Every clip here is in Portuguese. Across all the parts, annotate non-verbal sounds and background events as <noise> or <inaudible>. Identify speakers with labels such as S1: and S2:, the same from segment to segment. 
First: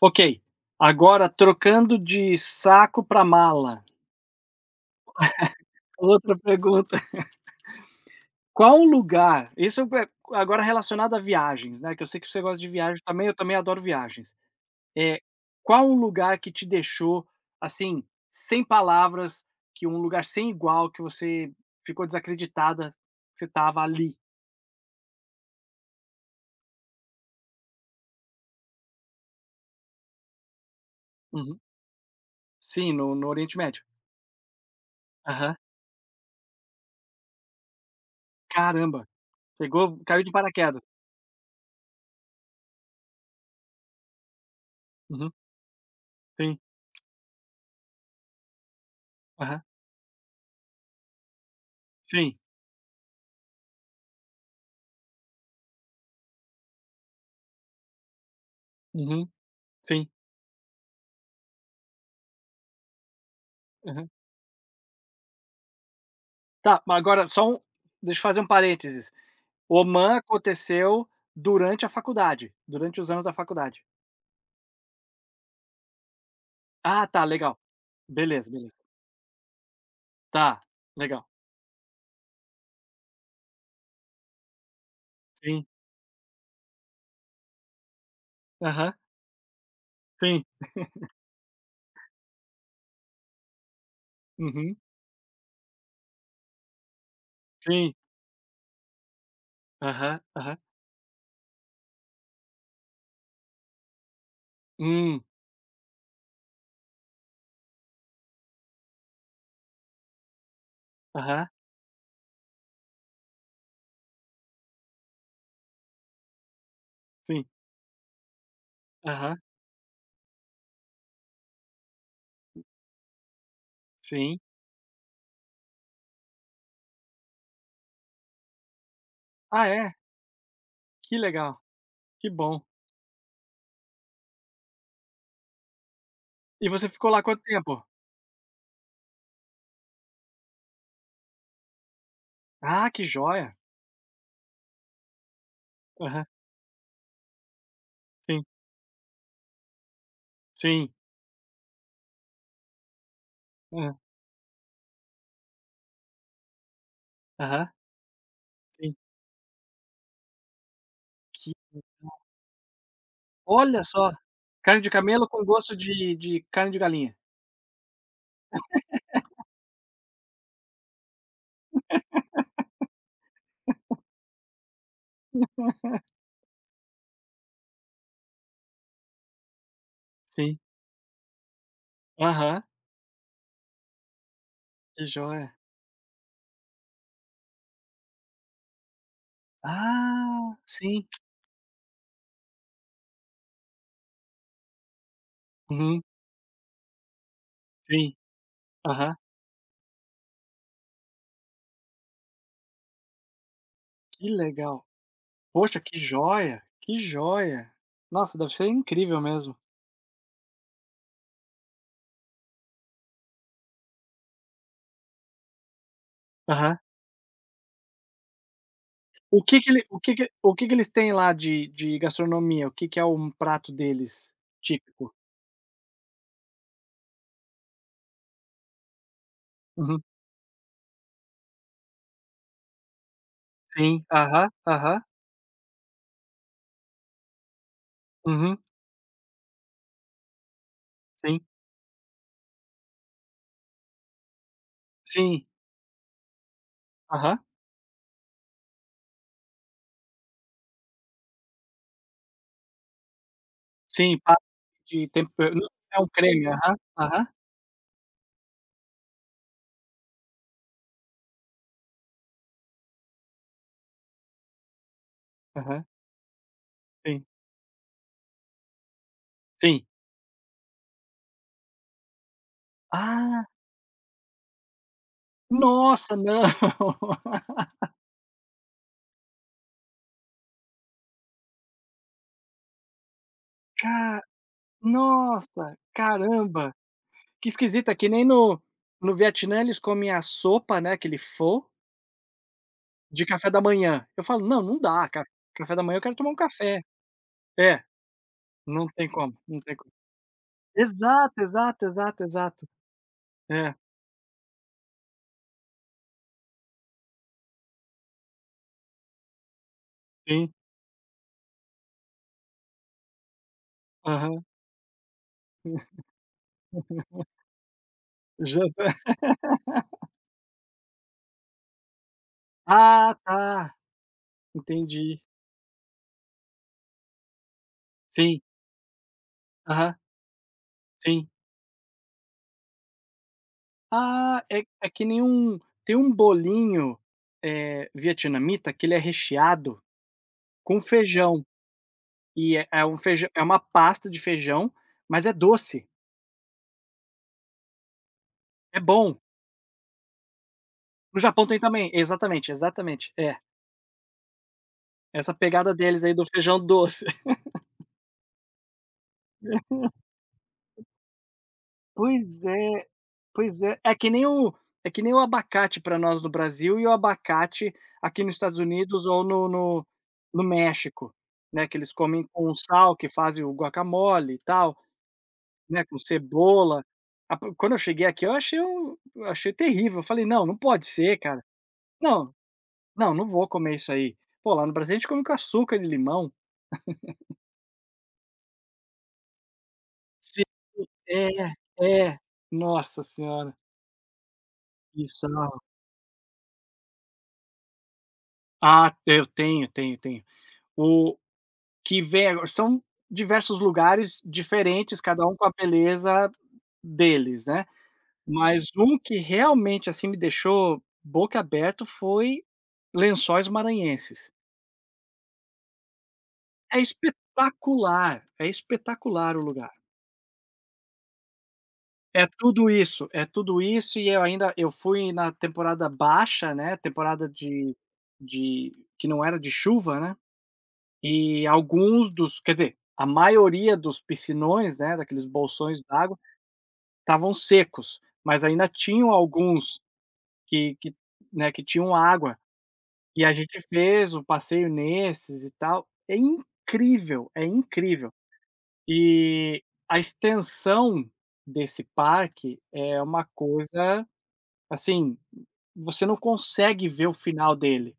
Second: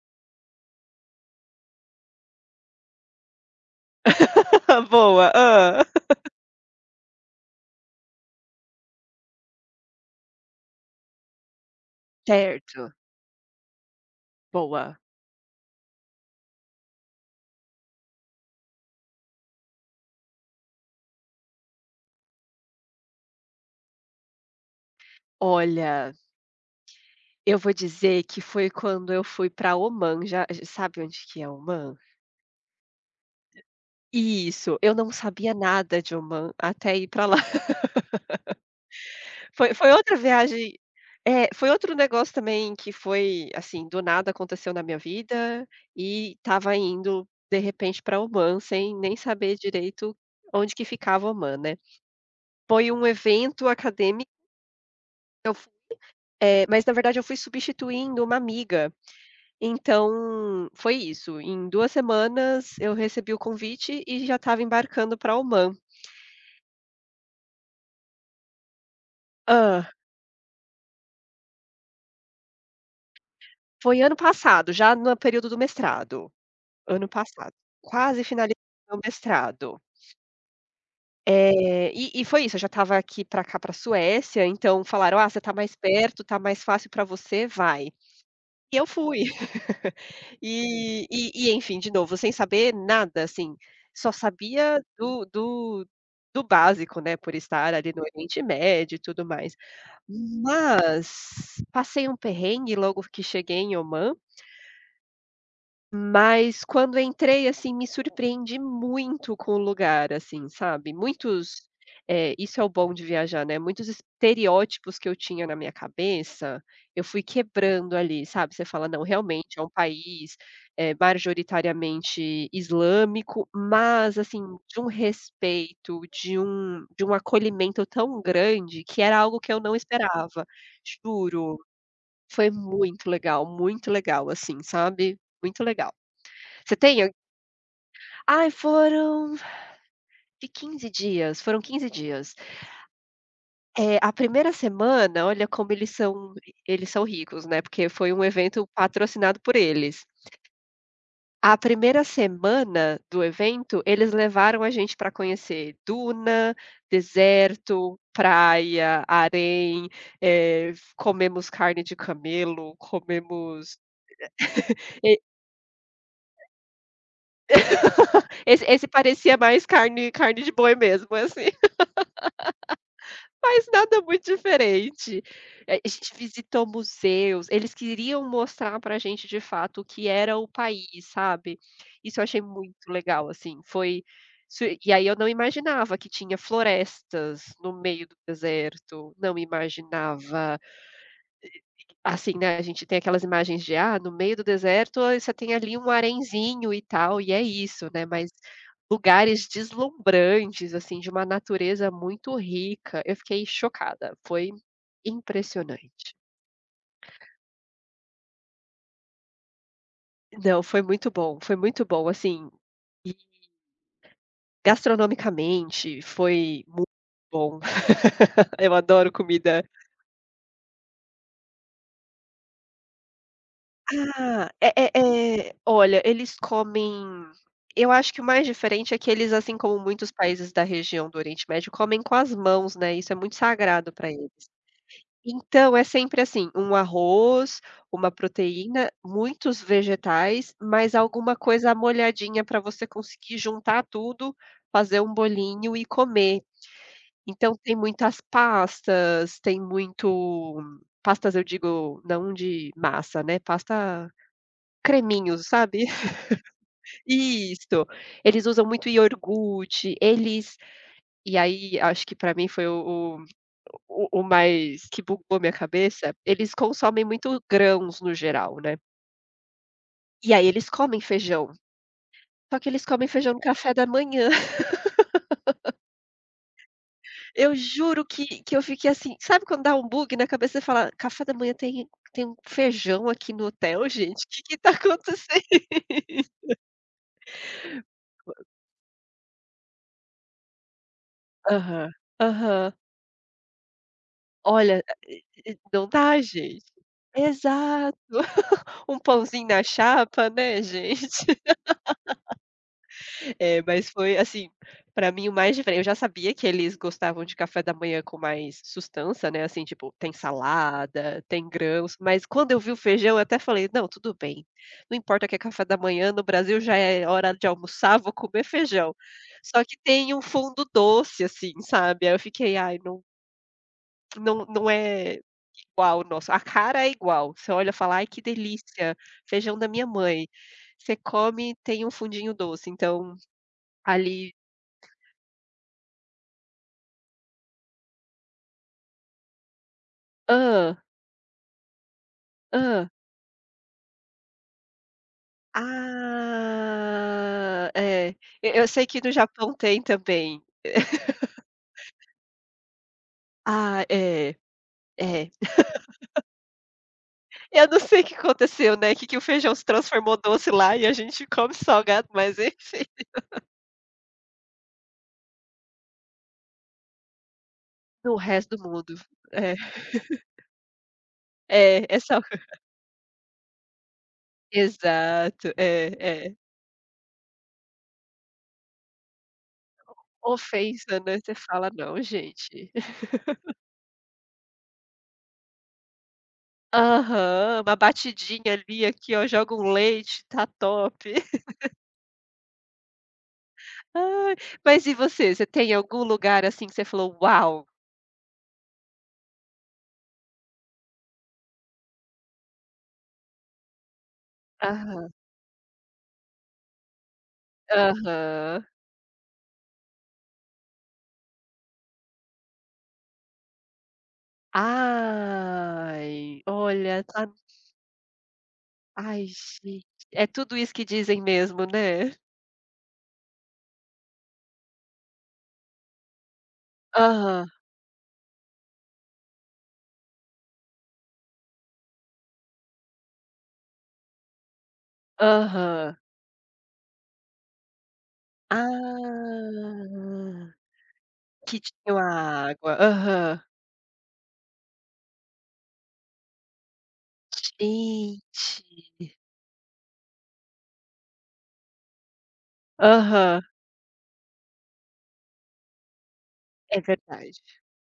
S1: Ok, agora trocando de saco para mala,
S2: <laughs> Boa, hã.
S1: outra pergunta. <laughs> Qual lugar isso é agora relacionado a viagens, né, que eu sei que você gosta de
S2: Certo,
S1: viagem também, eu também adoro viagens.
S2: boa.
S1: Eh, Qual o lugar que te deixou, assim, sem palavras, que um lugar sem igual, que você ficou desacreditada que você estava ali?
S2: Olha, eu vou dizer que foi quando eu fui pra Omã, já j sabe onde que é
S1: Uhum.
S2: Omã?
S1: Sim, no Oriente Médio.
S2: Isso, eu não sabia
S1: Aham.
S2: nada de Omã até ir para lá. <laughs>
S1: Caramba,
S2: Foi
S1: pegou
S2: foi outra
S1: caiu de
S2: viagem
S1: paraquedas.
S2: é, foi outro negócio também que foi, assim, do nada aconteceu na minha
S1: Uhum.
S2: vida, e
S1: Sim.
S2: estava indo, de repente, pra Omã, sem nem saber
S1: Aham.
S2: direito onde que ficava Omã, né.
S1: Sim.
S2: Foi um evento acadêmico. Mas na verdade eu fui substituindo uma amiga,
S1: Uhum. Sim.
S2: então foi isso, em 2 semanas eu recebi o convite
S1: Aham.
S2: e já estava embarcando pra Omã.
S1: Tá, mas agora só um deixa eu fazer um parênteses.
S2: Hã,
S1: Oman aconteceu durante a faculdade, durante os anos da faculdade.
S2: foi ano passado, já no período do mestrado,
S1: Ah,
S2: ano
S1: tá,
S2: passado,
S1: legal.
S2: quase
S1: Beleza,
S2: finalizando
S1: beleza.
S2: meu mestrado.
S1: Tá, legal.
S2: E foi isso, eu já estava aqui para cá, pra Suécia, então falaram: "Ah, você está
S1: Sim.
S2: mais perto, está mais fácil para você, vai". E eu
S1: Aham.
S2: fui.
S1: Sim.
S2: E enfim, de novo, sem saber nada, assim, só
S1: Uhum.
S2: sabia do básico, né, por estar ali
S1: Sim.
S2: no Oriente Médio e tudo mais.
S1: Aham, aham.
S2: Mas passei um perrengue logo que cheguei em Omã,
S1: Hum.
S2: mas quando entrei, assim, me surpreendi muito com o lugar, assim, sabe,
S1: Aham.
S2: muitos, isso é o bom de viajar, né, muitos estereótipos que eu tinha na minha cabeça, eu fui
S1: Sim.
S2: quebrando ali, sabe, você fala: "Não,
S1: Aham.
S2: realmente é um país, majoritariamente islâmico", mas,
S1: Sim.
S2: assim, de um respeito, de um acolhimento tão grande, que era algo que eu
S1: Ah,
S2: não
S1: é?
S2: esperava,
S1: Que legal,
S2: juro.
S1: que
S2: Foi
S1: bom.
S2: muito legal, assim, sabe, muito legal.
S1: E
S2: Você
S1: você
S2: tem?
S1: ficou lá quanto tempo?
S2: Ai, foram de 15 dias, foram 15 dias.
S1: Ah, que joia.
S2: A primeira semana, olha como eles
S1: Aham.
S2: são, eles são ricos, né, porque foi um
S1: Sim.
S2: evento patrocinado por eles.
S1: Sim.
S2: A primeira semana do evento,
S1: Hã.
S2: eles levaram a gente pra conhecer duna,
S1: Aham.
S2: deserto,
S1: Sim.
S2: praia, harém, comemos
S1: Que
S2: carne de camelo, comemos
S1: olha só, carne de
S2: e
S1: camelo com gosto de carne de galinha.
S2: esse parecia mais carne de boi mesmo, assim. Mas nada muito diferente. A gente visitou museus, eles queriam mostrar pra gente de fato o que era o
S1: Sim.
S2: país, sabe. Isso eu achei
S1: Aham.
S2: muito legal, assim, foi su- e aí
S1: Que
S2: eu não
S1: joia.
S2: imaginava que tinha florestas no meio do deserto, não
S1: Ah,
S2: imaginava.
S1: sim.
S2: Assim, né, a gente tem aquelas imagens de, ah, no meio do deserto, aí você tem ali um
S1: Uhum.
S2: arenzinho e tal, e é isso, né,
S1: Sim.
S2: mas
S1: Aham.
S2: lugares deslumbrantes, assim, de uma natureza muito rica. Eu fiquei chocada,
S1: Que
S2: foi
S1: legal. Poxa, que
S2: impressionante.
S1: joia, que joia. Nossa, deve ser incrível mesmo.
S2: Não, foi muito bom, assim, e gastronomicamente foi
S1: Aham.
S2: muito bom. <laughs> Eu adoro
S1: O que
S2: comida.
S1: que ele o que que o que que eles têm lá de gastronomia? O que que é um prato deles
S2: Ah, é
S1: típico?
S2: é é olha, eles comem, eu acho que o mais diferente é que eles, assim como
S1: Uhum.
S2: muitos países da região do Oriente Médio, comem com as mãos, né, isso é muito sagrado
S1: Sim.
S2: pra eles.
S1: Aham, aham.
S2: Então, é sempre assim, um arroz, uma
S1: Uhum.
S2: proteína, muitos vegetais, mas alguma
S1: Sim.
S2: coisa molhadinha pra você conseguir juntar tudo, fazer um
S1: Sim.
S2: bolinho e comer.
S1: Aham.
S2: Então tem muitas pastas, tem muito, pastas eu digo não de massa, né, pasta,
S1: Sim, pa de
S2: creminhos,
S1: tempero não,
S2: sabe.
S1: é um creme. Aham,
S2: <laughs>
S1: aham,
S2: Isso. Eles usam muito iogurte, eles, e aí acho que pra mim foi o mais que bugou minha
S1: aham.
S2: cabeça, eles consomem
S1: Sim,
S2: muito grãos no geral, né.
S1: sim.
S2: E aí eles comem feijão, só que eles comem feijão no
S1: Ah,
S2: café da manhã. <laughs>
S1: nossa, não.
S2: Eu
S1: <laughs>
S2: juro que eu fiquei assim, sabe quando dá um bug na cabeça, você fala: "Café da manhã tem, tem um feijão aqui no hotel,
S1: Ca
S2: gente? Que tá <laughs> acontecendo?"
S1: Nossa, caramba, que esquisito, é que nem no Vietnã eles comem a sopa, né, aquele pho,
S2: Aham, aham.
S1: de café da manhã. Eu falo: "Não, não
S2: Olha,
S1: dá,
S2: e
S1: ca
S2: e
S1: café da
S2: não
S1: manhã eu quero
S2: dá,
S1: tomar um
S2: gente.
S1: café". É,
S2: Exato. <laughs>
S1: não
S2: Um
S1: tem como,
S2: pãozinho
S1: não
S2: na
S1: tem como.
S2: chapa, né, gente.
S1: Exato, exato, exato, exato.
S2: <laughs> É,
S1: É,
S2: mas foi, assim, pra mim o mais diferente, eu já sabia que eles gostavam de café da manhã com mais sustância, né, assim, tipo, tem
S1: sim,
S2: salada, tem grãos, mas quando eu vi o feijão, eu até falei: "Não, tudo
S1: aham.
S2: bem, não importa que é café da manhã, no Brasil já é hora de almoçar, vou comer
S1: Janta.
S2: feijão".
S1: <laughs>
S2: Só que tem um fundo doce, assim, sabe, aí eu fiquei: "Ai, não,
S1: Ah, tá,
S2: não, não é..."
S1: entendi.
S2: Igual o nosso, a cara é igual, você olha e fala: "Ai, que
S1: Sim,
S2: delícia, feijão da minha
S1: aham,
S2: mãe". Você
S1: sim.
S2: come, tem um fundinho doce, então ali,
S1: Ah, é que nem tem um bolinho, vietnamita que ele é recheado com
S2: hã,
S1: feijão. E é é
S2: hã,
S1: um feijão é uma pasta de feijão, mas é doce,
S2: ah, é. Eu
S1: é
S2: sei que no
S1: bom.
S2: Japão tem também. <laughs>
S1: No Japão tem também, exatamente, exatamente, é.
S2: Ah, é, é.
S1: Essa pegada deles aí do feijão doce. <laughs>
S2: Eu não sei o que aconteceu, né, que o feijão se transformou doce lá e a gente come salgado, mas
S1: Pois
S2: enfim.
S1: é, pois é. É que nem o abacate pra nós no Brasil e o abacate
S2: No
S1: aqui nos
S2: resto
S1: Estados
S2: do mundo.
S1: Unidos ou no
S2: É,
S1: no no México, né, que
S2: é,
S1: eles
S2: é sal.
S1: comem com
S2: <laughs>
S1: sal, que fazem o guacamole e tal,
S2: Exato,
S1: né, com
S2: é, é.
S1: cebola. A po quando eu cheguei aqui eu achei eu achei terrível, eu falei: "Não, não pode
S2: Ofensa, né,
S1: ser
S2: você
S1: cara".
S2: fala: "Não,
S1: Não
S2: gente".
S1: Não, não vou comer isso aí. Pô, lá no Brasil a gente come com açúcar e limão.
S2: Aham, uma batidinha ali, aqui ó, joga um leite,
S1: Sim.
S2: tá top. <laughs>
S1: É, é. Nossa senhora,
S2: Ai, mas e
S1: e
S2: você? Você
S1: sal.
S2: tem algum lugar, assim, que você falou: "Uau!"?
S1: Ah, eu tenho, tenho, tenho. O que vem agora são diversos lugares diferentes,
S2: Aham,
S1: cada um com a beleza deles, né.
S2: aham.
S1: Mas um que realmente, assim, me deixou boca aberta foi Lençóis Maranhenses.
S2: Ai, olha, tá,
S1: É
S2: ai
S1: espetacular o lugar.
S2: gente, é tudo isso que dizem mesmo, né?
S1: É tudo isso e eu fui na temporada baixa, né, temporada
S2: Aham,
S1: de que não era de chuva, né, e alguns dos quer dizer, a maioria dos piscinões, né, daqueles bolsões
S2: aham.
S1: d'água, estavam secos, mas ainda tinham alguns
S2: Ah,
S1: que, né,
S2: que
S1: que tinham
S2: tinha
S1: água,
S2: a água.
S1: e a
S2: Aham.
S1: gente fez o passeio nesses e tal. É incrível, é incrível.
S2: Gente.
S1: E a extensão desse parque é uma
S2: Aham,
S1: coisa. Assim, você não
S2: é
S1: consegue ver o
S2: verdade.
S1: final dele.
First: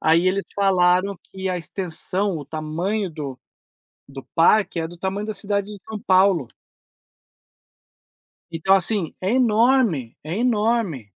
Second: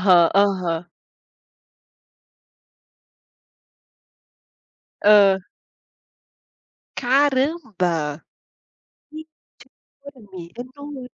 S1: Aí eles
S2: aham.
S1: falaram que a extensão, o tamanho do parque é do tamanho da
S2: Ah.
S1: cidade de São Paulo.
S2: Caramba!
S1: Então, assim, é enorme, é
S2: Enorme, enorme.
S1: enorme.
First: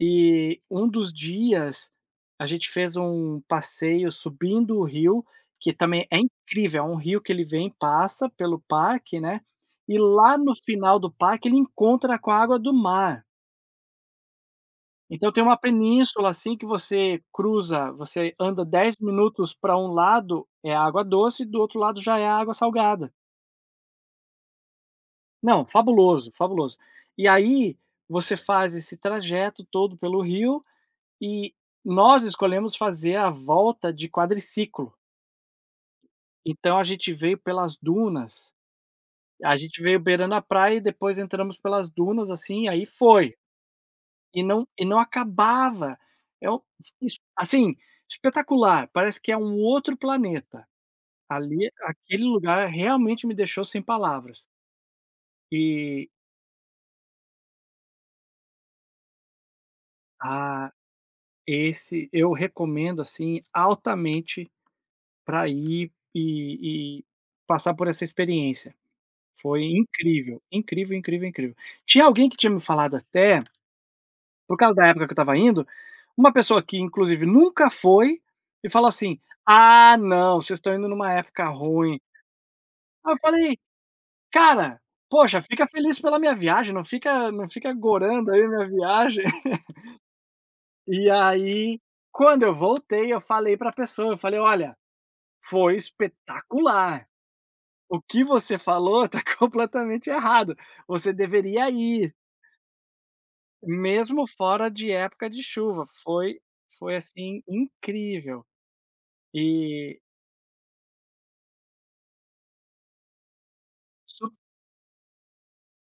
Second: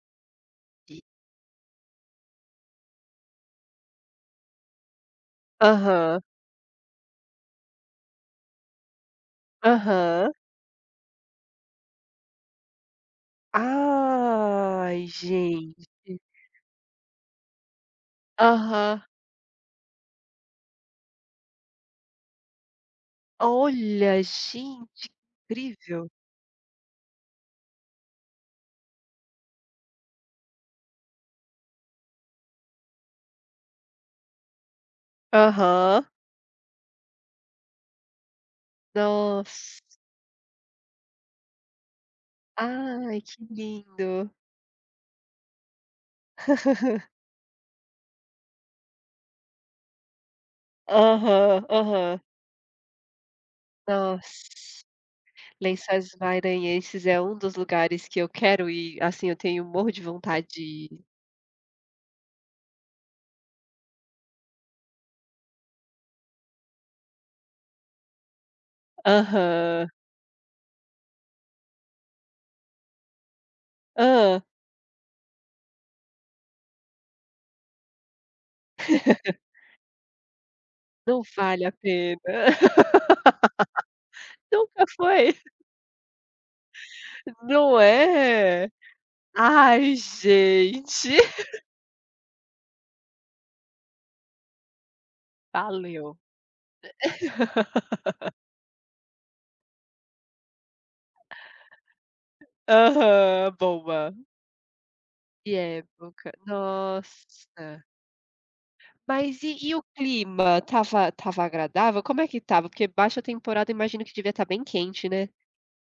S1: E um dos dias a gente fez um passeio subindo o rio, que também é
S2: Aham,
S1: incrível, é um rio que ele vem, passa pelo parque, né, e
S2: aham.
S1: lá no final do parque ele encontra com a água do mar.
S2: Ai,
S1: Então tem uma
S2: gente.
S1: península, assim, que você cruza, você anda 10
S2: Aham.
S1: minutos para um lado é água doce, do outro lado já é água salgada.
S2: Olha, gente, que
S1: Não,
S2: incrível.
S1: fabuloso, fabuloso. E aí você faz esse trajeto todo pelo rio e nós escolhemos fazer a volta de quadriciclo.
S2: Aham.
S1: Então a gente veio pelas dunas, a gente
S2: Nossa.
S1: veio beirando a praia e depois entramos pelas dunas, assim, e aí
S2: Ai,
S1: foi.
S2: que lindo.
S1: E não acabava. É o
S2: <laughs>
S1: es assim, espetacular, parece que é um outro planeta.
S2: Aham,
S1: Ali
S2: aham.
S1: aquele lugar realmente me deixou sem
S2: Nossa.
S1: palavras. E,
S2: Lençóis Maranhenses é um dos lugares que eu quero ir, assim, eu tenho morro de vontade de
S1: ah,
S2: ir.
S1: esse eu recomendo, assim, altamente para ir e passar por essa experiência. Foi
S2: Aham.
S1: incrível, incrível, incrível, incrível. Tinha alguém que tinha me falado até.
S2: Hã.
S1: Por causa da época que eu estava indo, uma pessoa que inclusive nunca foi, e fala assim: "Ah não, vocês estão indo numa
S2: Não
S1: época
S2: vale a
S1: ruim".
S2: pena.
S1: Aí eu
S2: <laughs>
S1: falei: "Cara,
S2: Nunca foi.
S1: poxa, fica feliz pela minha viagem, não fica
S2: Não
S1: gorando aí minha
S2: é?
S1: viagem". <laughs>
S2: Ai, gente.
S1: E
S2: <laughs>
S1: aí, quando eu voltei, eu falei pra pessoa, eu falei: "Olha, foi
S2: Valeu.
S1: espetacular. O que você falou tá <laughs> completamente errado. Você deveria ir,
S2: Aham, boa.
S1: mesmo fora de época de
S2: Que
S1: chuva.
S2: época.
S1: Foi assim
S2: Nossa.
S1: incrível".
S2: Mas e o
S1: E
S2: clima, estava agradável? Como é que estava? Porque baixa temporada, imagino que devia
S1: su
S2: estar bem quente, né?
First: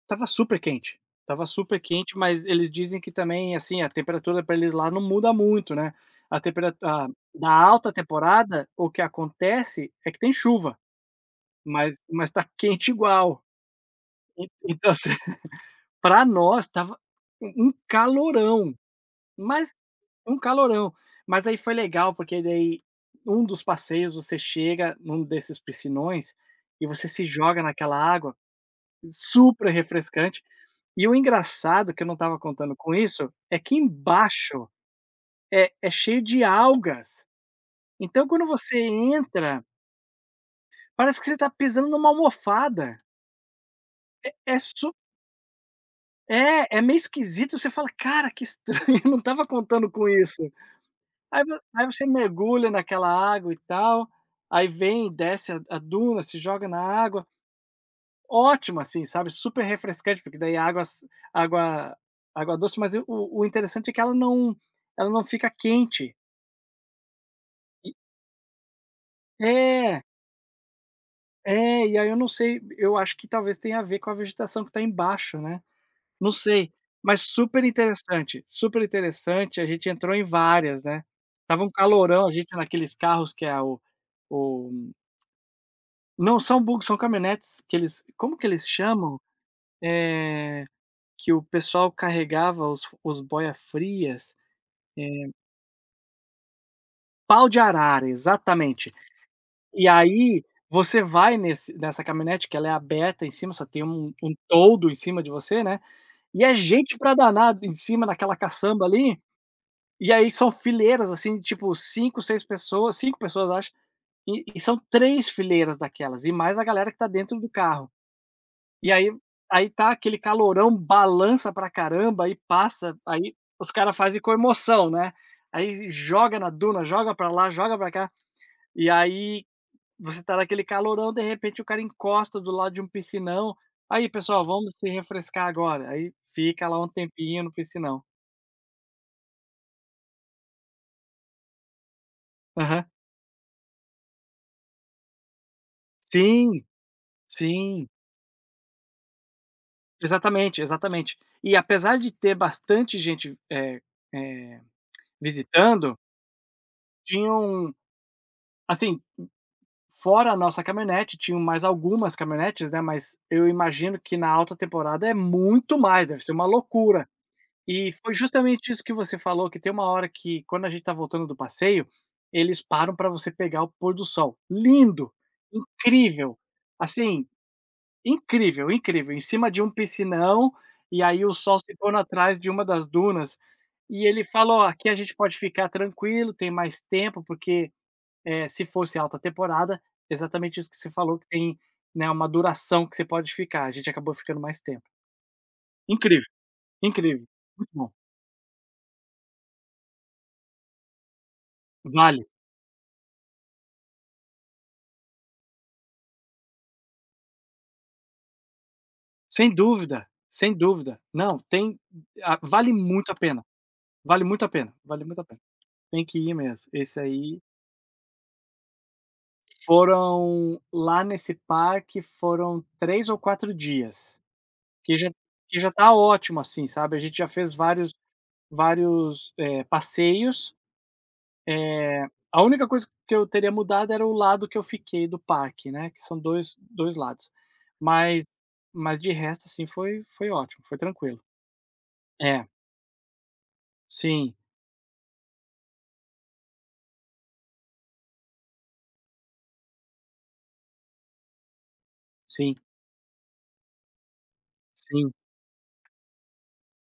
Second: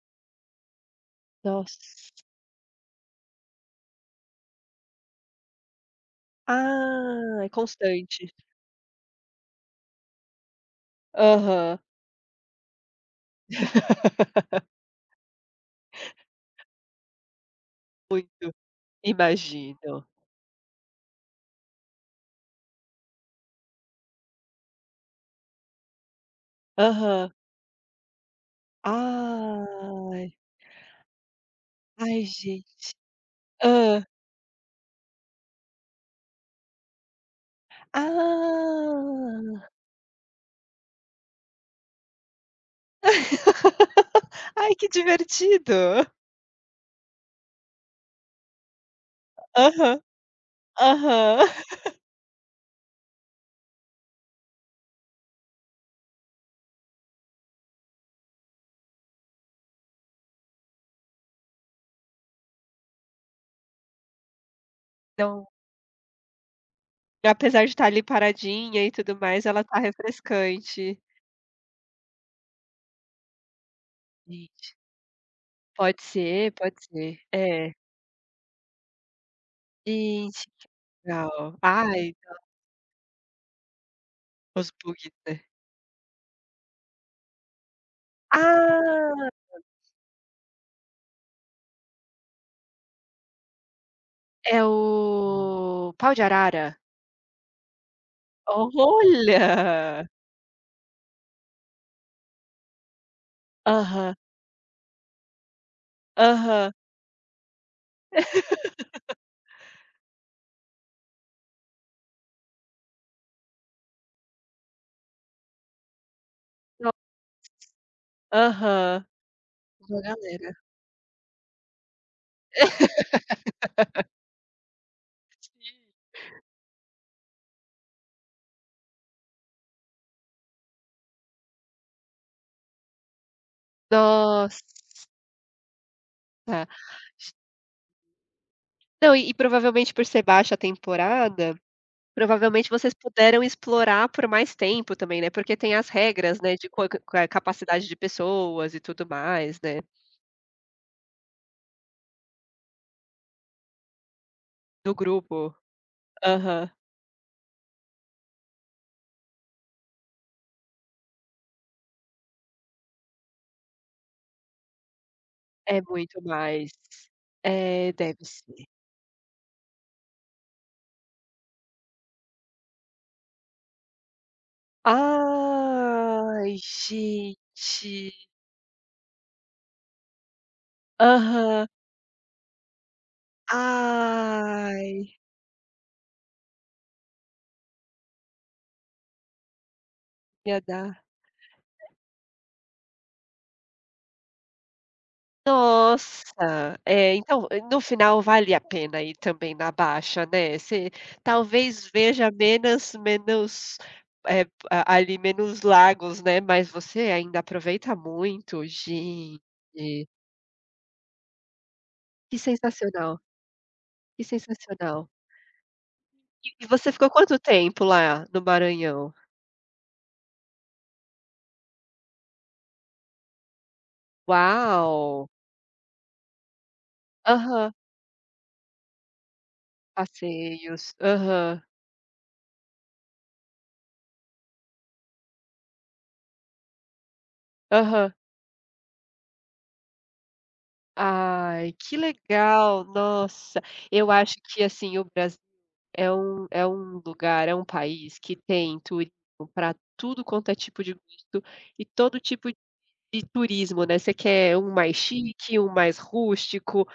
S1: estava super quente, tava super
S2: Nossa.
S1: quente, mas eles dizem que também, assim, a temperatura para eles lá não muda muito, né. A temperatura a
S2: Ah, é
S1: na alta
S2: constante.
S1: temporada, o que acontece é que tem chuva,
S2: Aham.
S1: mas tá quente igual. En
S2: <laughs>
S1: então, assim, <laughs> pra nós tava um
S2: Muito,
S1: calorão, mas
S2: imagino.
S1: um calorão. Mas aí foi legal, porque daí um dos passeios você chega num desses piscinões e você se
S2: Aham.
S1: joga naquela água super
S2: Ai.
S1: refrescante. E o engraçado, que eu não
S2: Ai,
S1: estava
S2: gente.
S1: contando com isso, é que
S2: Hã.
S1: embaixo é cheio de algas. Então quando você entra,
S2: Ah.
S1: parece que você está pisando numa almofada.
S2: <laughs>
S1: É
S2: Ai, que
S1: su
S2: divertido.
S1: É, é meio esquisito, você fala: "Cara, que estranho, <laughs> eu não estava contando
S2: Aham,
S1: com isso".
S2: aham.
S1: Aí você mergulha naquela água e tal, aí vem, desce a duna, se joga na água. Ótimo, assim, sabe, super refrescante, porque daí a água s água água doce, mas o interessante é que ela não
S2: Então,
S1: fica quente.
S2: apesar de estar ali paradinha e tudo mais, ela tá
S1: É,
S2: refrescante.
S1: é, e aí eu não sei, eu acho que talvez tenha a ver com a vegetação que
S2: Gente,
S1: está embaixo, né,
S2: pode
S1: não
S2: ser,
S1: sei,
S2: pode ser.
S1: mas
S2: É.
S1: super interessante, a gente entrou em
S2: Gente, que
S1: várias, né.
S2: legal.
S1: Tava um
S2: Ai,
S1: calorão, a gente naqueles carros que é
S2: os
S1: o
S2: bugs, né.
S1: não são bugs, são caminhonetes que eles como que eles chamam?
S2: Ah,
S1: Eh, que o pessoal carregava os boia frias,
S2: é o pau de arara?
S1: pau de arara, exatamente. E
S2: Olha!
S1: aí você vai nesse nessa caminhonete que ela é aberta em cima, só tem um
S2: Aham,
S1: um toldo em cima de você, né. E é
S2: aham.
S1: gente pra danar em cima naquela
S2: <laughs>
S1: caçamba ali, e aí são fileiras, assim, tipo 5 6 pessoas, 5 pessoas acho, e são 3 fileiras daquelas, e mais a
S2: No,
S1: galera que tá dentro do carro. E
S2: aham.
S1: aí aí tá
S2: Uma
S1: aquele
S2: galera.
S1: calorão, balança pra caramba, aí passa, aí os cara fazem com emoção, né. Aí joga na duna, joga pra lá, joga pra cá, e aí você tá naquele calorão, de repente o cara encosta do lado de um piscinão, "Aí pessoal,
S2: Nossa!
S1: vamos se refrescar agora", aí fica lá um tempinho no piscinão.
S2: Não, e provavelmente por ser baixa temporada, provavelmente
S1: Aham.
S2: vocês puderam explorar por mais tempo também, né, porque tem as regras, né,
S1: Sim,
S2: de qua qua capacidade
S1: sim.
S2: de pessoas e tudo mais, né,
S1: Exatamente, exatamente. E apesar de ter bastante gente, eh,
S2: do grupo.
S1: visitando,
S2: Aham.
S1: tinham assim, fora a nossa caminhonete, tinham mais algumas caminhonetes, né, mas eu imagino que na alta temporada é muito
S2: É
S1: mais,
S2: muito
S1: deve ser uma
S2: mais.
S1: loucura. E
S2: É,
S1: foi
S2: deve ser.
S1: justamente isso que você falou, que tem uma hora que quando a gente tá voltando do passeio, eles param para você pegar o pôr do sol. Lindo, incrível,
S2: Ai,
S1: assim.
S2: gente.
S1: Incrível, incrível, em cima de um piscinão, e aí o sol
S2: Aham.
S1: se pondo atrás de uma das dunas, e ele falou: "Ó, aqui a gente
S2: Ai,
S1: pode ficar tranquilo, tem mais tempo", porque, se fosse alta temporada,
S2: ia
S1: exatamente isso que
S2: dar.
S1: você falou que tem, né, uma duração que você pode ficar, a gente acabou ficando mais tempo. Incrível,
S2: Nossa! É,
S1: incrível,
S2: então,
S1: muito
S2: no
S1: bom.
S2: final vale a pena ir também na baixa, né, você talvez
S1: Vale,
S2: veja menos, menos, eh, a ali menos lagos, né, mas você ainda aproveita muito. Gente,
S1: sem dúvida, sem dúvida. Não, tem
S2: que
S1: a vale muito a
S2: sensacional,
S1: pena,
S2: que
S1: vale muito a pena, vale
S2: sensacional.
S1: muito a pena. Tem que ir
S2: E
S1: mesmo,
S2: você
S1: esse
S2: ficou quanto
S1: aí.
S2: tempo lá no Maranhão?
S1: Foram lá nesse parque foram 3 ou 4 dias, que já
S2: Uau!
S1: que já tá ótimo, assim, sabe, a gente já fez
S2: Aham.
S1: vários vários, passeios.
S2: Passeios. Aham,
S1: A única coisa que eu teria mudado era o lado que eu fiquei do parque, né, que são dois lados.
S2: aham.
S1: Mas mas de resto, assim, foi ótimo, foi tranquilo.
S2: Ai, que
S1: É,
S2: legal, nossa. Eu
S1: sim,
S2: acho que, assim, o Brasil, é um, é um lugar, é um país que tem turismo para tudo quanto é tipo de gosto e todo tipo
S1: sim,
S2: de turismo, né. Você quer um mais
S1: sim,
S2: chique, um mais rústico,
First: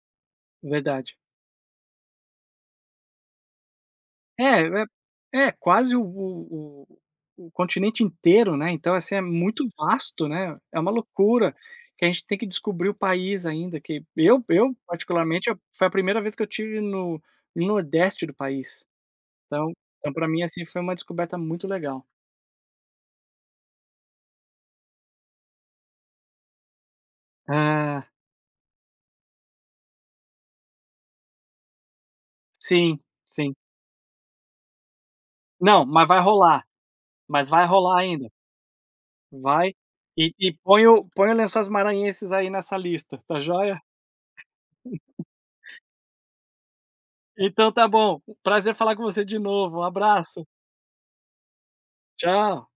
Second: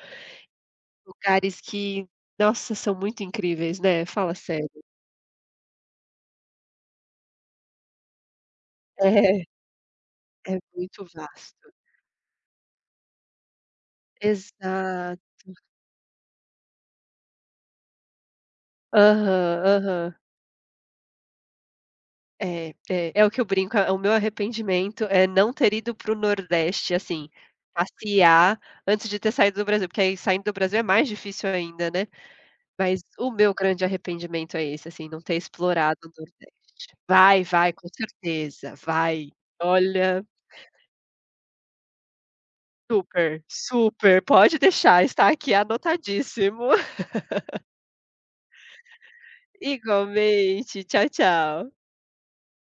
S1: verdade.
S2: lugares que, nossa, são muito incríveis, né, fala
S1: É,
S2: sério.
S1: é quase o continente inteiro, né, então, assim, é
S2: É,
S1: muito vasto,
S2: é
S1: né, é uma
S2: muito
S1: loucura
S2: vasto.
S1: que a gente tem que descobrir o país ainda, que eu
S2: Exato.
S1: particularmente, eu foi a primeira vez que eu tive no Nordeste do país,
S2: Aham,
S1: então
S2: aham.
S1: então para mim, assim, foi uma descoberta muito legal.
S2: É, é, é o que eu brinco, é o meu arrependimento é não ter ido para o Nordeste, assim,
S1: Ah,
S2: passear antes de ter saído do Brasil, porque aí saindo do Brasil é mais difícil ainda, né.
S1: sim,
S2: Mas o meu
S1: sim.
S2: grande arrependimento é esse, assim, não ter
S1: Não,
S2: explorado o Nordeste. Vai,
S1: mas vai
S2: vai, com
S1: rolar ainda,
S2: certeza, vai.
S1: vai,
S2: Olha,
S1: e põe o Lençóis Maranhenses aí nessa lista, tá
S2: super,
S1: joia?
S2: super, pode deixar, está aqui anotadíssimo. <laughs>
S1: Então tá bom, prazer falar com você de novo, um abraço.
S2: Igualmente, tchau, tchau.
S1: Tchau.